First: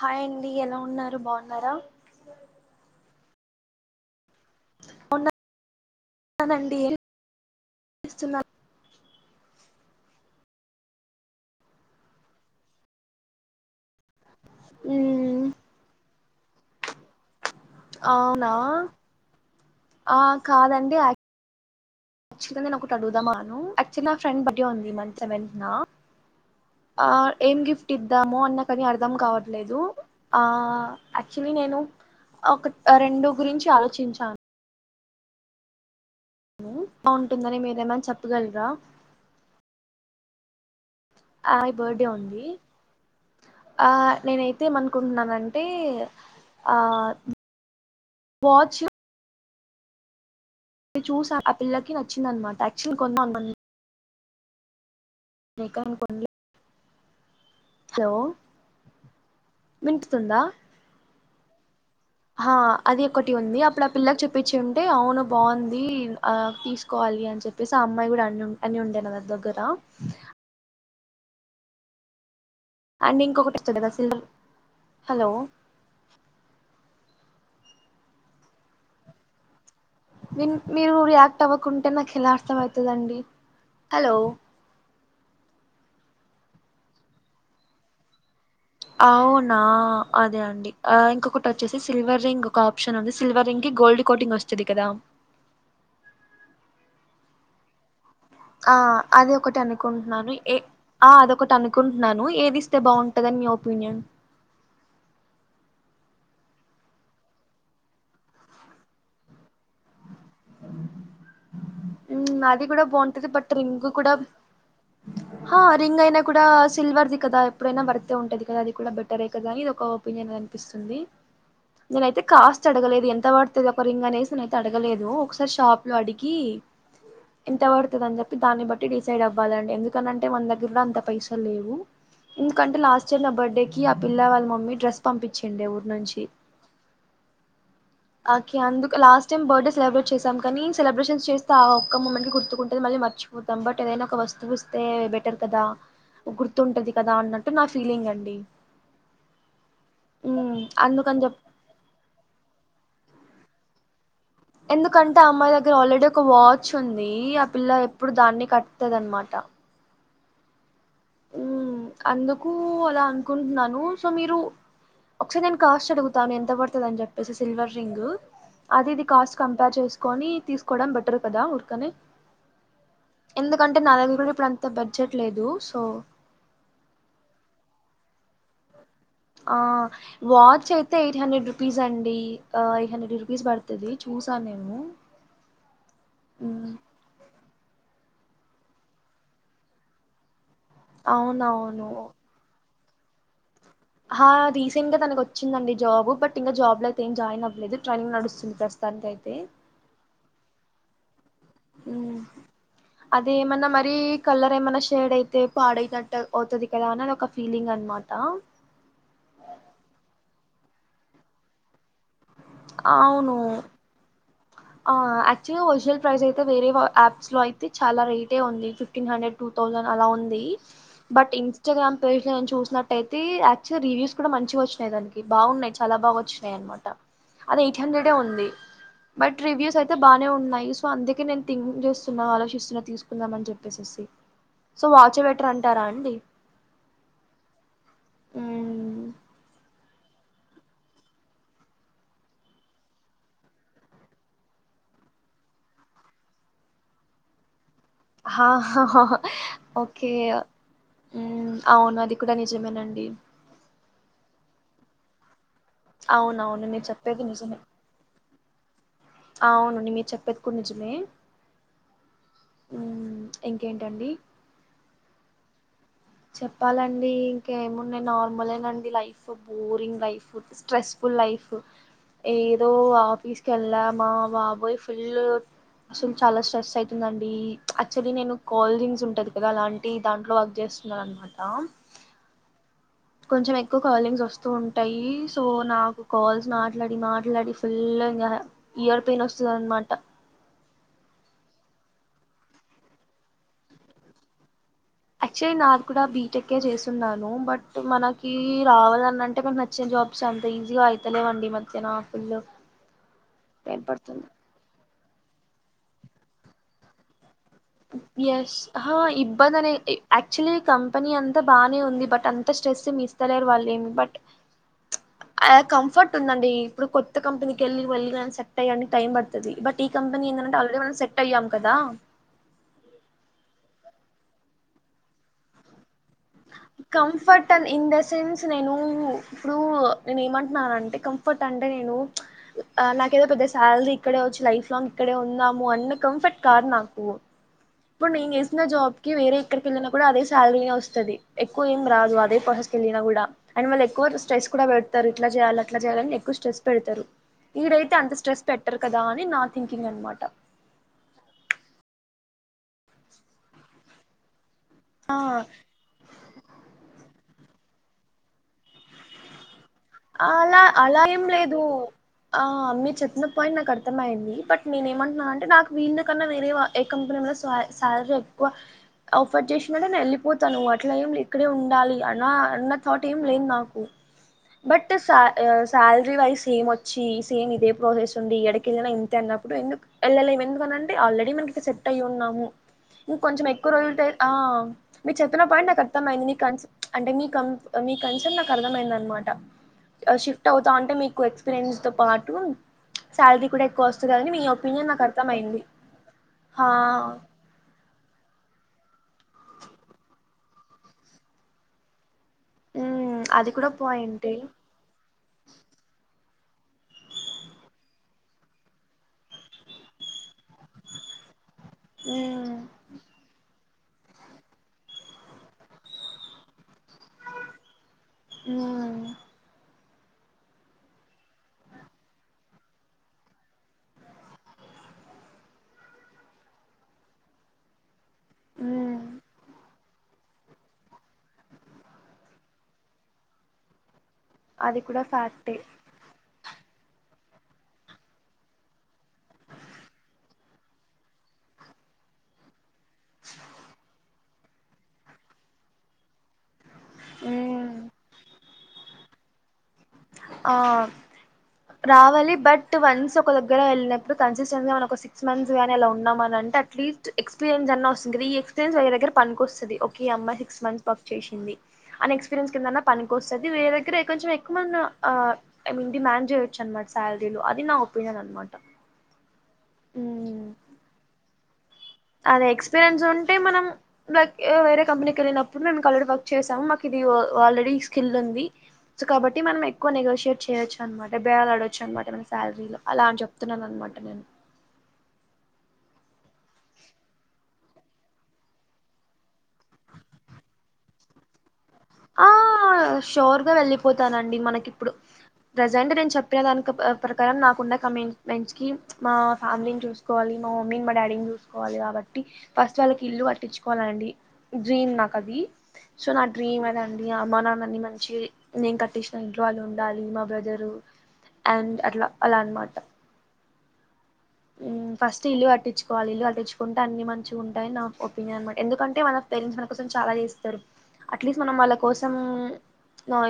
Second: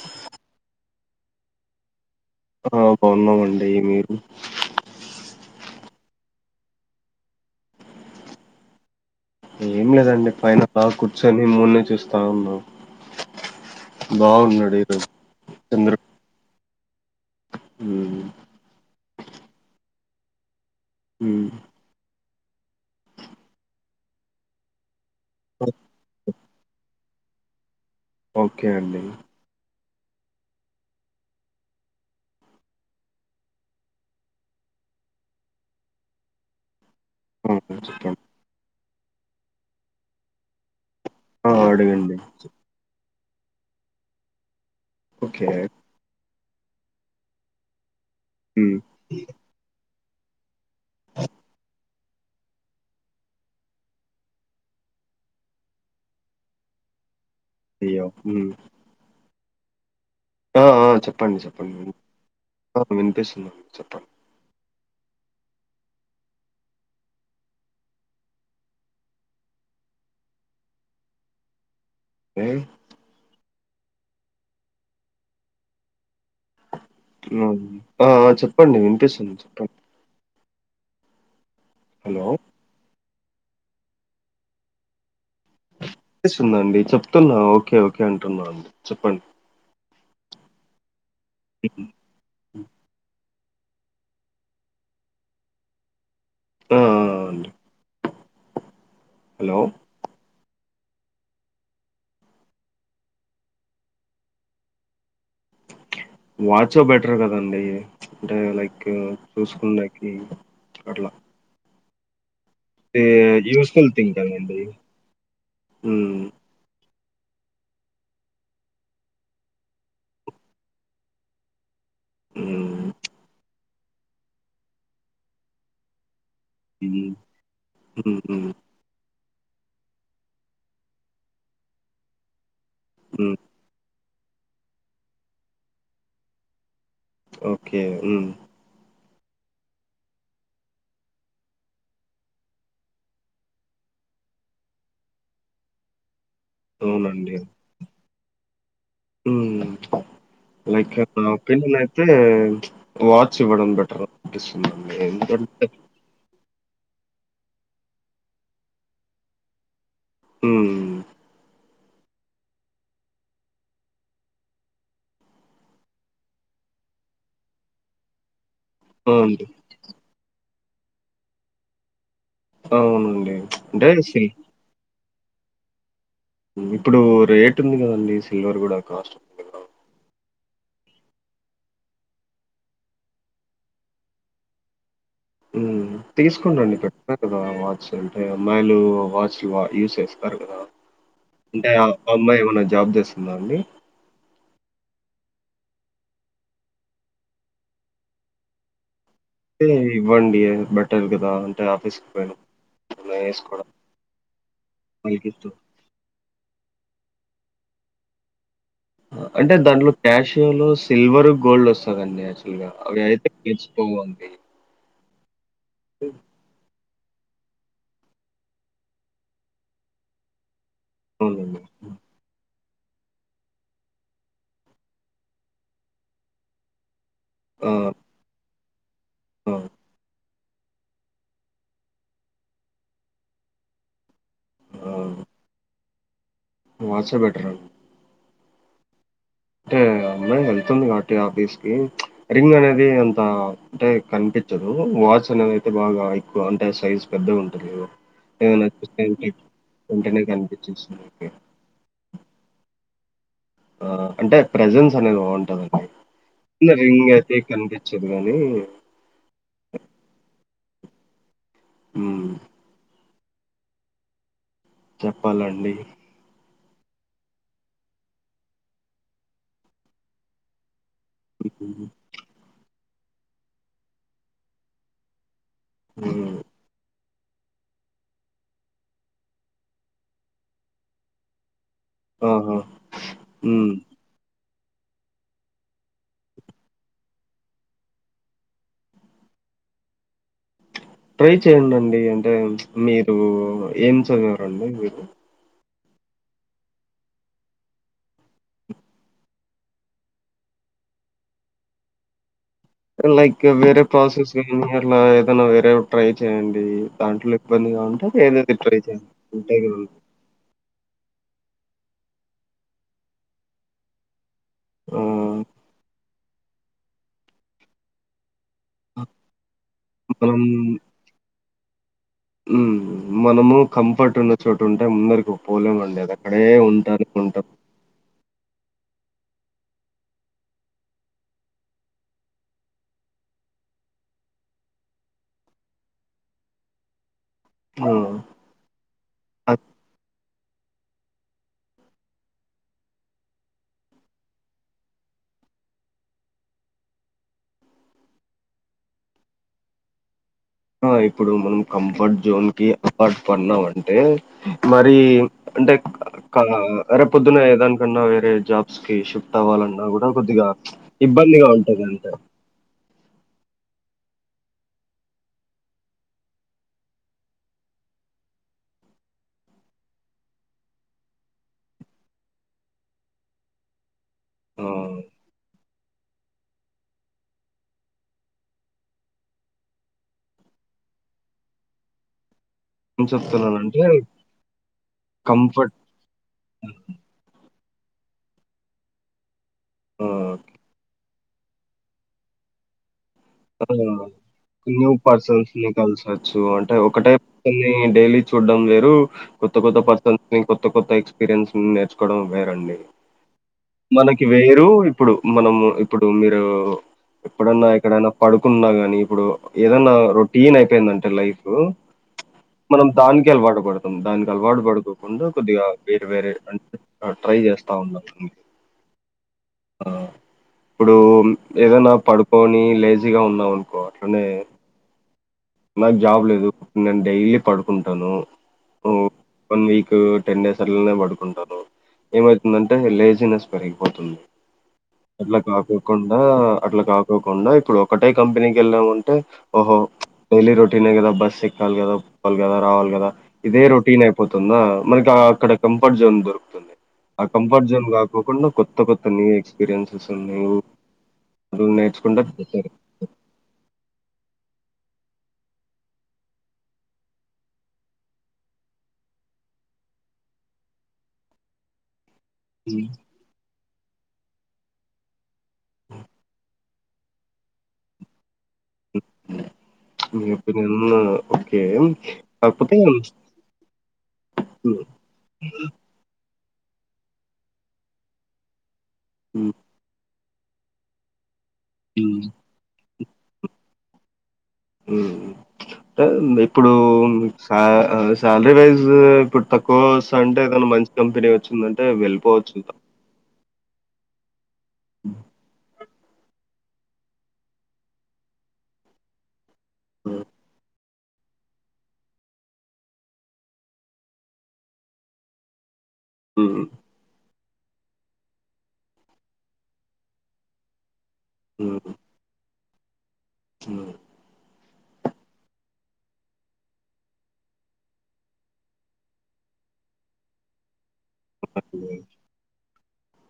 Hi అండి ఎలా ఉన్నారు బాగున్నారా ఆ బాగున్నామండి మీరు బాగున్నానండి ఏం చేస్తున్నారు ఏం లేదండి పైన బాగా కూర్చొని మూన్ ని చూస్తా ఉన్నాను బాగున్నాడు ఈరోజు మ్మ్ చంద్రుడు మ్మ్ అవునా ఆ కాదండి హ్మ్ క్చవల్ గా నేను ఒకటి అడుగుదామాను యాక్చువలీ నా ఫ్రెండ్ బర్త్డే ఉంది ఈ మంత్ సెవెంత్ నా ఆ ఏం గిఫ్ట్ ఇద్దాము అన్ని ఓకే నాకు అది అండి అర్ధం కావట్ లేదు ఆ యాక్చువలీ నేను ఒక రెండు గురించి ఆలోచించాను ఆ బాగుంటుందని మీరేమనా చెప్పండి చెప్పగలరా ఆ బడ్డే ఉంది ఆ నేనై తే ఓకే ఏమనుకుంటున్నానంటే ఆ మ్మ్ వాచ్ చూసా ఆ పిల్లకి నచ్చిందనమాట యాక్చుల్ కొన్నా ఇంకా ఏం కొన్లే అయ్యో హలో మ్మ్ విన్పిస్తుందా! ఆ ఆ చెప్పండి చెప్పండి. హ ఆ అది ఒకటి ఉంది వినిపిస్తుందండి అప్పుడు ఆ పిల్లకి చెప్ ప్పించి ఉంటే అవును బావుంది ఆ తీసుకోవాలి అని చెప్పేసి ఆ అమ్మాయి కూడా అను అని ఉండేను నా దగ్గర ఏ అండ్ ఇంకొకటి వస్తుంది కదా సిల్వర్ హలో ఆ ఆ చెప్పండి వినిపిస్తుంది చెప్పండి. మీరు రియాక్ట్ అవ్వకుంటే నాకు హలో ఎలా అర్థం ఐతదండి హలో! పిస్తుదండి చెప్తున్నా ఓకే ఓకే అంటున్నాను. అవునా! అదే అండి ఆ ఇంకొకటి వోచ్చేసి సిల్వర్ రింగ్ ఒక ఆప్షన్ ఉంది సిల్వర్ రింగ్ కి గోల్డ్ కోటింగ్ వోస్తది కదా! ఆ ఆ అండి ఆ అది ఒకటి హలో అన అనుకుంటున్నాను ఏ ఆ అదొకటి అనుకుంటున్నాను ఏది ఇస్తే బాగుంటదని మీ ఒపీనియన్ వాచో బెటర్ కదండి అంటే లైక్ చూసుకుడాకి అట్లా అది గుడా ఏ బావుంటది బట్ రింగ్ యూస్ఫుల్ గుడా థింకింగ్ అండి. హ రింగ్ అయినా హ్మ్. కూడా సిల్వర్ది కదా ఎప్పుడైనా భర్తే ఉంటది. కదా అది కూడా బెటరే కదా అది ఒక ఒపీనియన్ అనిపిస్తుంది. నేనైతే కాస్ట్ హ్మ్. అడగలేదు ఎంత పడుతది ఒకరి రింగ్ అనేసి నేనైతే అడగలేదు ఒకసారి షాప్ లో అడిగి ఇది. ఎంత బడుతది అని హ్మ్. జెప్పి హ్మ్. దాన్ని బట్టి డిసైడ్ అవ్వాలండి ఎందుకనంటే మన దగ్గర కూడా అంత పైసలు లేవు ఎందుకంటే లాస్ట్ ఇయర్ నా హ్మ్. బర్డే కి ఆ పిల్ల వాళ్ళ మమ్మీ డ్రెస్ పంపించిందే ఊరి నుంచి ఓకే ఉమ్మ్ కి అందుక్ లాస్ట్ టైమ్ బర్డే సెలబ్రేట్ చేసాం కానీ సెలబ్రేషన్ చేస్త ఆ ఒక్క ముమెంట్ గుర్తుకుంటే మళ్ళీ మర్చిపోతాం బట్ ఏదైనా ఒక వస్తువు ఐతే బెటర్ కదా గుర్తుంటది కదా అవునండి. అన్నట్టు నా ఫీలింగ్ అండి ము ఉమ్ లైక్ అందుకని చెప్ [inaudible] ఐతే వాచ్ ఇవ్వడం బెటర్ ఎందుకంటే ఆ అమ్మాయి దగ్గర ఆల్రెడీ ఒక వాచ్ ఉంది. ఆ పిల్ల ఎప్పుడు దాన్ని కట్టతది అన్మాట ము ఉ అందుకు అలా అనుకుంటున్నాను సో మీరు ఒకసారి నేను కాస్ట్ అడుగుతాను ఎంత పడుతది అని జెప్పేసి సిల్వర్ రింగ్ అది ఇది కాస్ట్ అవునండి. కంపేర్ చేసుకొని తీసుకోవడం బెటర్ కదా ఉరకనే అవునండి. ఎందుకంటే అంటే న సిల్ దగ్ర ఇప్పుడు అంత బడ్జెట్ లేదు సో ఇప్పుడు రేట్ ఉంది కదండి సిల్వర్ కూడా కాస్ట్ ఉంది ఆ కదా! వాచ్ అయితే ఎయిట్ హండ్రెడ్ రూపీస్ అండి. ఎయిట్ హండ్రెడ్ రూపీస్ పడుతది చూసాను నేను ము తీసుకుని మ్, రండి పెడ కదా వాచ్ అంటే అమాయిలు వాచ్లు యూస్ చేస్తారు గదా అంటే ఆ అవునవును అమ్మాయి ఏమన్నా జాబ్ జెస్తుందా! అండి ఆ రీసెంట్గా తనకు వోచ్చిందండి జాబ్ బట్ ఇంగ జాబ్ లో అయితేం జాయిన్ అవ్వలేదు ట్రైనింగ్ నడుస్తుంది ప్రస్తుతం సంత అయితే తే ఇవ్వండి బట్టర్ కదా ఆఫీస్‌కి పోయినప్పుడు అది ఏసుకోవడం ఏమన్నా మరి కలర్ ఏమన్నా షేడ్ అయితే వాళ్ళకిస్తూ పాడయినట్ట అవుతది కదా అని అది ఒక ఫీలింగ్ అన్నమాట అంటే దాంట్లో క్యాషియో లో సిల్వర్ గోల్డ్ వస్తందడి యాక్చువల్ గా అవి అయితే పోంది యాక్చులీ హోల్సేల్ ప్రైజస్ అయితే వేరే అప్స్ లో అయితే చాలా రేటే ఉంది ఫిఫ్టీన్ హండ్రెడ్ టూ థౌజండ్ అలా ఉంది బట్ అవునండి. ఇన్స్టాగ్రామ్ పస్లోను చూసినట్టయితే యాక్చువల్ రివ్యూస్ కూడా మంచిగాచ్చినాయి దానికి బాగున్నాయి చాలా బా వినాయి అన్నమా అట అదే ఆ! ఎయిట్ హండ్రెడ్ ఎ ఉంది బట్ ఆ! రివూస్ అయితే బానె ఉన్నాయి సు సో అందుకే నేను థింక్ చేస్తున్నా ఆలోచిస్తున్నా తీసుకుందాం అని చెప్పేసేసి సో వాచే బెటర్ అంటారా అండి వాచె బెటర్ మ్మ్. అంటే అమ్మాయి వెళ్తుంది కాబట్టి ఆఫీస్ కి రింగ్ అనేది అంత అంటే కనిపించదు వాచ్ అనేది అయితే బాగా ఎక్కువ అంటే సైజ్ పెద్ద ఉంటుంది కదా ఓకే వెంటనే ఉం కనిపిచ్చేస్తుంది. అవును అది కూడా నిజమేనండి ఆ అంటే ప్రెజెన్స్ అనేది అవునవును బాగుంటందిండి మీరు రింగ్ చెప్పేది అయితే నిజమే కనిపి చదుగాని అవును మీరు చెప్పేది కూడ నిజమే ఉం ఇంకేంటండి చెప్పాలండి చెప్పాలండి ఇంకేమున్నాయి నార్మలేనండి life boring life stress pull life హ్మ్. ఏదో ఆఫీస్కి వెళ్ళా మా బాబోయ్ ఫుల్ అసలు చాలా స్ట్రెస్ ఐతుండండి యాక్చువలీ నేను కాలింగ్స్ ఉంటది కదా అలాంటి దాంట్లో వర్క్ చేస్త న్న మాట ఆహా కొంచెం హ్మ్. ఎక్కువ కాలింగ్స్ వస్తు ఉంటాయి సో నాకు కాల్స్ మాట్లాడి మాట్లాడి ఫుల్ ఇంగా ఇయర్ పెయిన్ వస్తుందనమాట ట్రై చేయండిండి అంటే మీరు ఏం చదివారండి మీరు యాక్చువల్లీ నాకు కూడా బీటెక్ కె చేస్తున్నాను బట్ మనకి రావాలని అంటే కొ చ్చిన జాబ్స్ అంత ఈజీగా అయితలే వండి మధ్యన ఫుల్ లైక్ టైం వేరే పడుతుంది ప్రాసెస్ మ్ అట్లా ఏదైనా వేరే ట్రై చేయండి దాంట్లో ఇ ఇబ్బందిగా ఉంటే వేరేది ఎస్ ట్రై హా చే ఉంటే ఇబ్బంది అనే యాక్చువల్లీ కంపెనీ అంతా బానే ఉంది బట్ అంత స్ట్రెస్ మ ఇస్తలేరు వాళ్ళ ఏమి బట్ ఆ! కంఫర్ట్ ఉందండి ఇప్పుడు కొత్త కంపెనీకి వెళ్ళి వెళ్ళి సెక్ట్ అయ్యి టైం పడుతుంది ది బట్ ఈ కంపెనీ మనం ఏంటంటే ఆలెడీ మనం సెట్ అయ్యాం కదా మఉం మనము కంఫర్ట్ ఉన్న చోట ఉంటే ముందరికి పోలేముండి అద కంఫర్ట్ అం ఇన్ ద సెన్స్ నేను ఇప్పుడు నేను ఏమంటున్నాంటే కంఫర్ట్ అంటే నేను నాకేదో పెద్ద సాలరీ ఇక్కడే వచ్చి లైఫ్ లాంగ్ ఇక్కడే ఉన్నాము అన్న కంఫర్ట్ కాదు నాకు ఇప్పుడు నేను చేేసిన జాబ్ కి వేరే ఆ! ఎక్కడికి వెళ్ళిన కూడా అదే శాలరీనే వస్తది ఎక్కువ ఏం రాదు అదే పహస్క వెళ్ళినా కూడా అని వాళ్ళు ఎక్కువ స్ట్రెస్ కూడా పెడతారు ఇట్లా చేయాలి అలా చేయాలని ఎక్కువ స్ట్రెస్ పెడతారు ఇదైతే అంత స్ట్రెస్ పెట్టరు కదా అని నా థింకింగ్ అనమాట ఇప్పుడు మనం కంఫర్ట్ జోన్ కి అపాార్ట్ పన్నామంటే మరి అంటే రరేపు పొద్దున ఏ దానికన్నా వేరే జాబ్స్ కి షిఫ్ట్ అవ్వాలన్నా కూడా కొద్దిగా అలా అలా ఏం ఇబ్బందిగా లేదు ఉంటుంది అంటే మీరు చెప్పిన పాయింట్ నాకు అర్థమైంది బట్ నేను ఏమంటున్నాను అంటే నాకు వీళ్ళని కన్నా వేరే వా ఏ కంపెనీ మ స సలారీ ఎక్కువ ఆఫర్ చేసినట్టే నేను వెళ్ళిపోతాను ను అలా ఏం ఇక్కడే ఉండాలి అ అన్న థాట్ ఏం లేదు నాకు ఆ బట్ థిస్ సా శాలరీ వైజ్ సేమ్ వచ్చి సేమ్ ఇదే ప్రాసెస్ ఉండి ఎక్కడకిె వెళ్ళినా ఇంత అన్నప్పుడు ఎందుకు వెళ్ళలేము ఎందుకని అంటే ఆల్రెడీ మనకి ఇడెట్ అయిి ఉన్నాము ఏం ఇంక కొంచెం ఎక్కువ చెప్తున్నానంటే రోజులుా ఆ మీరు చెప్పిన పాడు కంఫర్ట్ నాకు అర్థమైంది నీ కం అంటే మీ కం మీ కన్సర్న్ నాకు అర్థమైంది అనమాట ఆ షిఫ్ట్ అవుతా అంటే మీకు ఎక్స్పీరియన్స్ తో పాటు శాలరీ కూడా ఎక్కువ వస్తదని మీ ఒపీనియన్ న్యూ నాకు పర్సన్స్ అర్థమయింది ను కలిసొచ్చు హా అంటే ఒకటే ని డైలీ చూడ్డం వేరు కొత్త కొత్త పర్సన్స్ కొత్త కొత్త ఎక్స్పీరియన్స్ ని నేర్చుకోవడం వేరండి మ్మ్ అది కూడా మనకి పాయింటే వేరు ఇప్పుడు మనము ఇప్పుడు మీరు ఎప్పుడన్నా ఎక్కడైనా పడుకున్నా గాని ఇప్పుడు ఏదన్నా రొటీన్ అయిపోయిందంటే లైఫ్ ఆ మనం దానికి అలవాటు పడుతాం దానికి అలవాటు పడుకోకుండా కొద్దిగా వేరే వేరే అంటే ట్రై చేస్తా ఉన్నాం ఎమ్ ఆ ఇప్పుడు ఏదనా పడుకొని లేజీగా ఉన్నాం అనుకో అట్లానే నాకు జాబ్ లేదు నేను డైలీ పడుకుంటాను మ్మ్ వన్ వీక్ టెన్ డేస్ అలానే పడుకుంటాారు ఏమైతుందంటే లేజీినెస్ పెరిగిపోతుంది అది కూడా మల ఫ్యాక్టే కాపు కాకుండా అట్లా కాకోకుండా ఇప్పుడు ఒకటే కంపెనీకి వెళ్ళాముంటే ఓహో డైలీ రొటీన్ే కదా బస్ ఎక్కాలి కదా ఒప్పాలి కదా రావాలి కదా ఇదే రొటీన్ పోతుందా మనకి అక్కడ కంఫర్ట్ జోన్ ఆ కంఫర్ట్ మ్మ్ జోన్ కాకుండా కొత్త కొత్త ఎక్స్పీరియన్సెస్ ఉన్నా ఆ అ రావాలి నేర్చుకుంటేారు బట్ వన్స్ ఒక దగ్గర వెళ్ళినప్పుడు కాన్సిస్టెన్సీ మన సిక్స్ంత్స్ గా ఎలా ఉన్నా అంటే అట్లీస్ట్ ఎక్పీరియన్స్ అన్నా వస్తుంది కద ఈ ఎక్పీరియన్స్ వ దగ్గర పనికి వస్తు ఈ అమ్మ సిక్స్ మంత్స్ వర్క్ చేసింది అని ఎక్స్పీరియన్స్ కిందన్నా హ్మ్. పనికి వస్తుంది వీ దగ్గర కొంచెం ఎక్కు మంది ఐ మీన్ దది మ్యాన్జ చేయచ్చు అనమాట సాలరీలు అది నా ఒపీనియన్ అన్నమాట ప అన్న అద ఎక్స్పీరియన్స్ ఉంటే మనం వేరే హ్మ్. కంపెనీకి వెళ్ళినప్పుడు మే కలర్ చేసాము మాకు ఇది ఆల్రెడీ స్కిల్ ఉంది సో కాబట్టి హ్మ్. మనం ఎక్కువ నెగోషయేట్ చేయచ్చునమాట బేల్ ఆడవచ్చు అనట హ్మ్. నాను శాలరీలో అలా అని చెప్తున్నాను అనమాట నేను టె ఇప్పుడు శాలరీ వైజ్ ఇప్పుడు తక్కువ అంటే ఏదను మంచి కంపెనీ వచ్చిందంటే ఆ వెళ్ళిపోవచ్చు ఇంక షోర్ గా వెళ్లిపోతానండి మనకి ఇప్పుడు ప్రజెంట్ నేను చెప్ చెప్పిన దానికి ప్రకారం నాకున్న కమిట్స్మెంట్స్ కి మా ఫ్యామిలీని హ్మ్ చూసుకోవాలి మా మమ్మీని మా డాడీని చూసు ట్కోవాలి కాబట్టి ఫస్ట్ వాళ్ళకి ఇల్లు కట్టించుకోవాలండి డ్రీమ్ నాకు అది సో నా డ్రీమ్ హ్మ్ అలా అండి అమ్మా నాన్నని మంచి నేను కట్టించిన ఇంట్లో వాళ్ళు ఉండాలి మా బ్రదరు అండ్ అట్లా అలా అనమాట చిన్నామే ఫస్ట్ ఇల్లు కట్టించుకోవాలి ఇల్లు కట్టించుకుంటే అన్ని మంచిగా ఉంటాయని నా ఒపీనియన్ అనమాట ఎందుకంటే ఆడ పేరెంట్స్ మన కోసం చాలా చేస్తారు అట్లీస్ట్ మనం వాళ్ళ కోసం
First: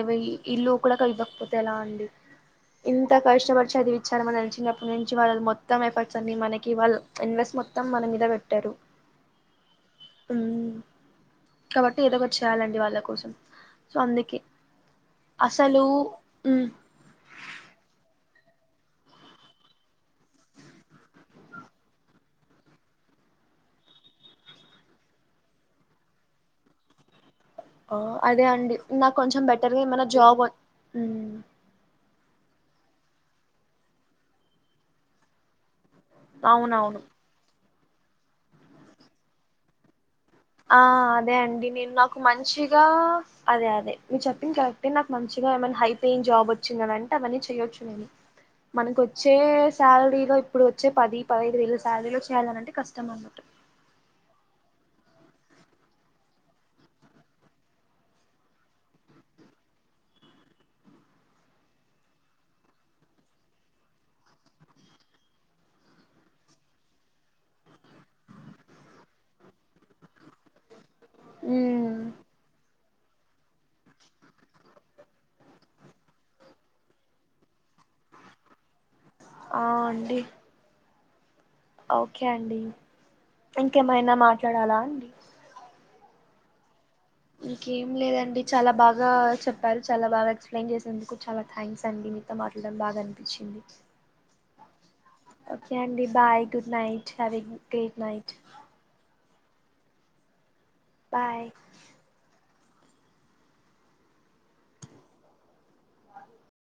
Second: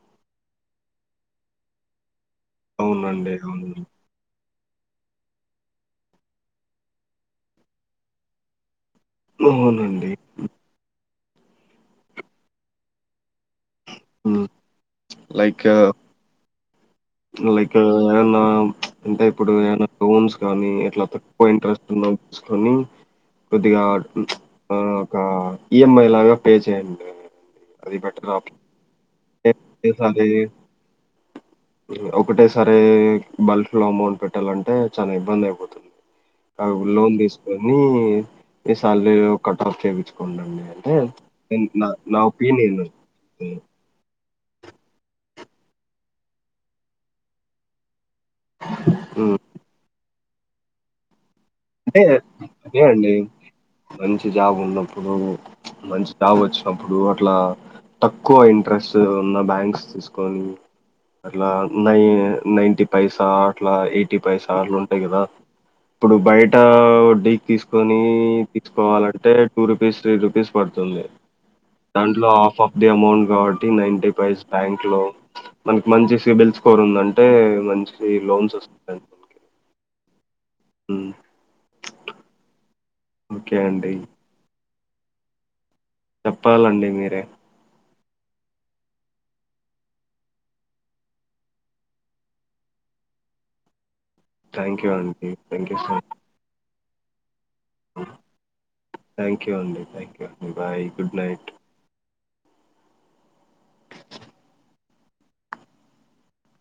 ఇవ ఇల్లు కూడా ఇవ్వకపోతే ఎలా అండి ఇంత అవునండి. అవును. అవునండి. కష్టపడిచదివి చర్మన చినప్పటి నుంచి వాళ్ళు మొ మొత్తం ఎఫర్ట్స్ అని మనకి వాళ్ళ ఇన్వెస్ట్ మొత్తం మన మీద పెట్టారు అవునండి కాబట్టి ఏదో ఒకటి చేయాలండి వాళ్ళ కోసం సో అందుకే హ్మ్. లైక్ అసలు ఉ లైక్ ఏమన్నా అంటే ఇప్పుడు ఏ మన్న రూమ్స్ కానీ ఎట్లా తక్కువ ఇంట్రెస్ట్ ఉన్నా కొని కొద్దిగా ఒక ఈఎంఐ లాగా పే చేయండి అది బెటర్ అదే ఆప్షన్. అండి నాకు కొంచెం బెటర్గా ఏమైనా జాబ్ ఒకటే సరే బల్క్ లో అమౌంట్ పెట్టాలంటే చాలా ఇబ్బంది అయిపోతుంది అవునవును లోన్ తీసుకొని మీ శాలరీలో కట్ ఆఫ్ చేపిచ్చు ఆ అదే అండి నేను నాకు నా ఒపీనియన్ మంచిగా అదే అదే మీరు చెప్పింది కరక్టే నాకు మంచిగా ఏమైన్నా హై పేయిన్ జాబ్ వచ్చిందనంటే అవన్నీ చెయొచ్చు నేను మనకు వచ్చే ఉమ్. సాలరీలో ఇప్పుడు వచ్చే పది పదహైదు వేలు అంటే శాలరీలు వచ్చినాయిఅనంటే అదే అండి కష్టంగా ఉన్నట్టు మంచి జాబ్ ఉన్నప్పుడు మంచి జాబ్ వచ్చినప్పుడు అట్లా తక్కువ ఇంట్రెస్ట్ ఉన్న బ్యాంక్స్ తీసుకొని అట్లా నై నైన్టీ పైసా అట్లా ఎయిటీ పైసా అట్లా ఉంటాయి కదా ఇప్పుడు బయిట్ వడ్డీకి తీసుకొని తీసుకోవాలంటే టూ రూపీస్ త్రీ రూపీస్ పడుతుంది ఉమ్ దాంట్లో హాఫ్ ఆఫ్ డే అమౌంట్ కాబట్టి నైన్టీ పైస్ బ్యాంక్ లో మనకి మంచి సిబిల్స్ కోర్ ఉందంటే మంచి లోన్స్ వస్తయ్ ఆ అండి హ ఓకే అండి ఓకే అండి. ఇంకేమైనా మాట్లాడాలా అండి చెప్పాలండి మీరే ఇంకేం లేదండి చాలా బాగా చెప్పారు చాలా బాగా ఎక్సప్లైన్ చేసినందుకు చాలా థ్యాంక్స్ అండి మీకు మీతో మాట్లాడటం బాగా అనిపించింది థ్యాంక్ యూ అండి. థ్యాంక్ ఓకే యూ సో అండి much. Bye good night having great night thank you అండి thank you bye good bye night [inaudible]